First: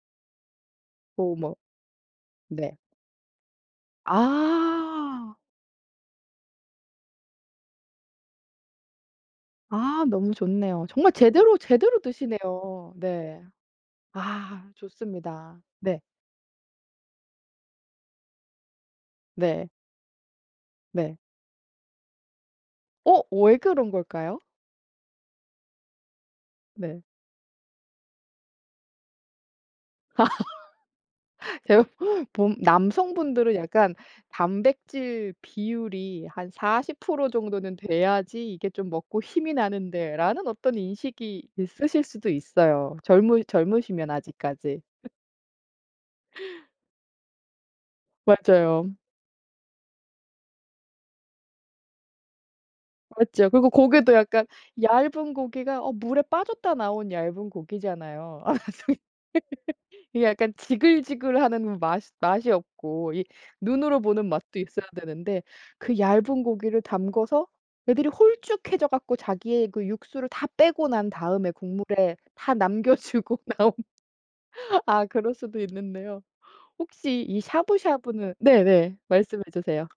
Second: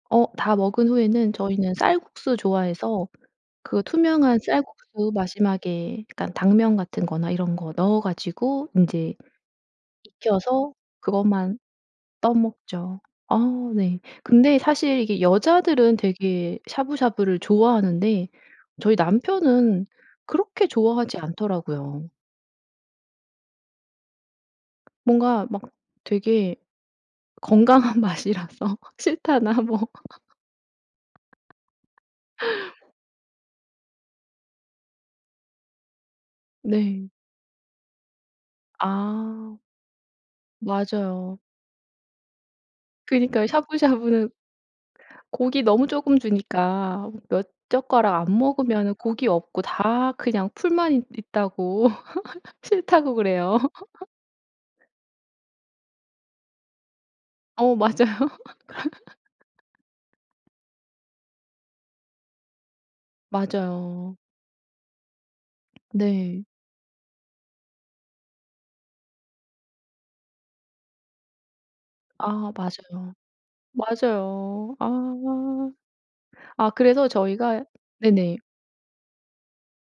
어 다 먹은 후에는 뭐 막 저희는 쌀국수 네. 좋아해서 그 투명한 쌀국수 아. 마지막에 그러니까 당면 같은 거나 이런 거 넣어 가지고 인제 아, 너무 익혀서 좋네요. 정말 제대로 그것만 제대로 드시네요. 떠먹죠. 어 네. 네. 근데 아 사실 이게 좋습니다. 여자들은 네. 되게 샤브샤브를 좋아하는데 저희 네. 남편은 그렇게 네. 좋아하지 않더라고요. 어, 왜 그런 걸까요? 뭔가 막 되게 네. 건강한 맛이라서 싫다나 뭐. 제가 본 남성분들은 약간 '단백질 비율이 한 사십 네. 프로 정도는 돼야지 이게 좀 먹고 힘이 아. 나는데.'라는 어떤 맞아요. 인식이 있으실 수도 있어요. 젊으 그니까요. 젊으시면 샤브샤브는 아직까지. 고기 너무 조금 주니까 몇 젓가락 안 맞아요. 먹으면은 고기 없고 다 그냥 풀만 있 있다고 싫다고 맞죠. 그래요. 그리고 고기도 약간 얇은 고기가 어 물에 빠졌다 나온 얇은 어 맞아요. 고기잖아요. 그래서 이게, 이게 약간 지글지글하는 맛이 맛이 없고 이 눈으로 맞아요. 보는 맛도 있어야 되는데 그 얇은 네. 고기를 담궈서 애들이 홀쭉해져 갖고 자기의 그 육수를 다 빼고 난 다음에 국물에 아 다 남겨 맞아요. 주고 나온 맞아요. 아 그럴 수도 아. 있는데요. 아 그래서 혹시 이 저희가 샤브샤브는 네네. 네네. 말씀해 주세요.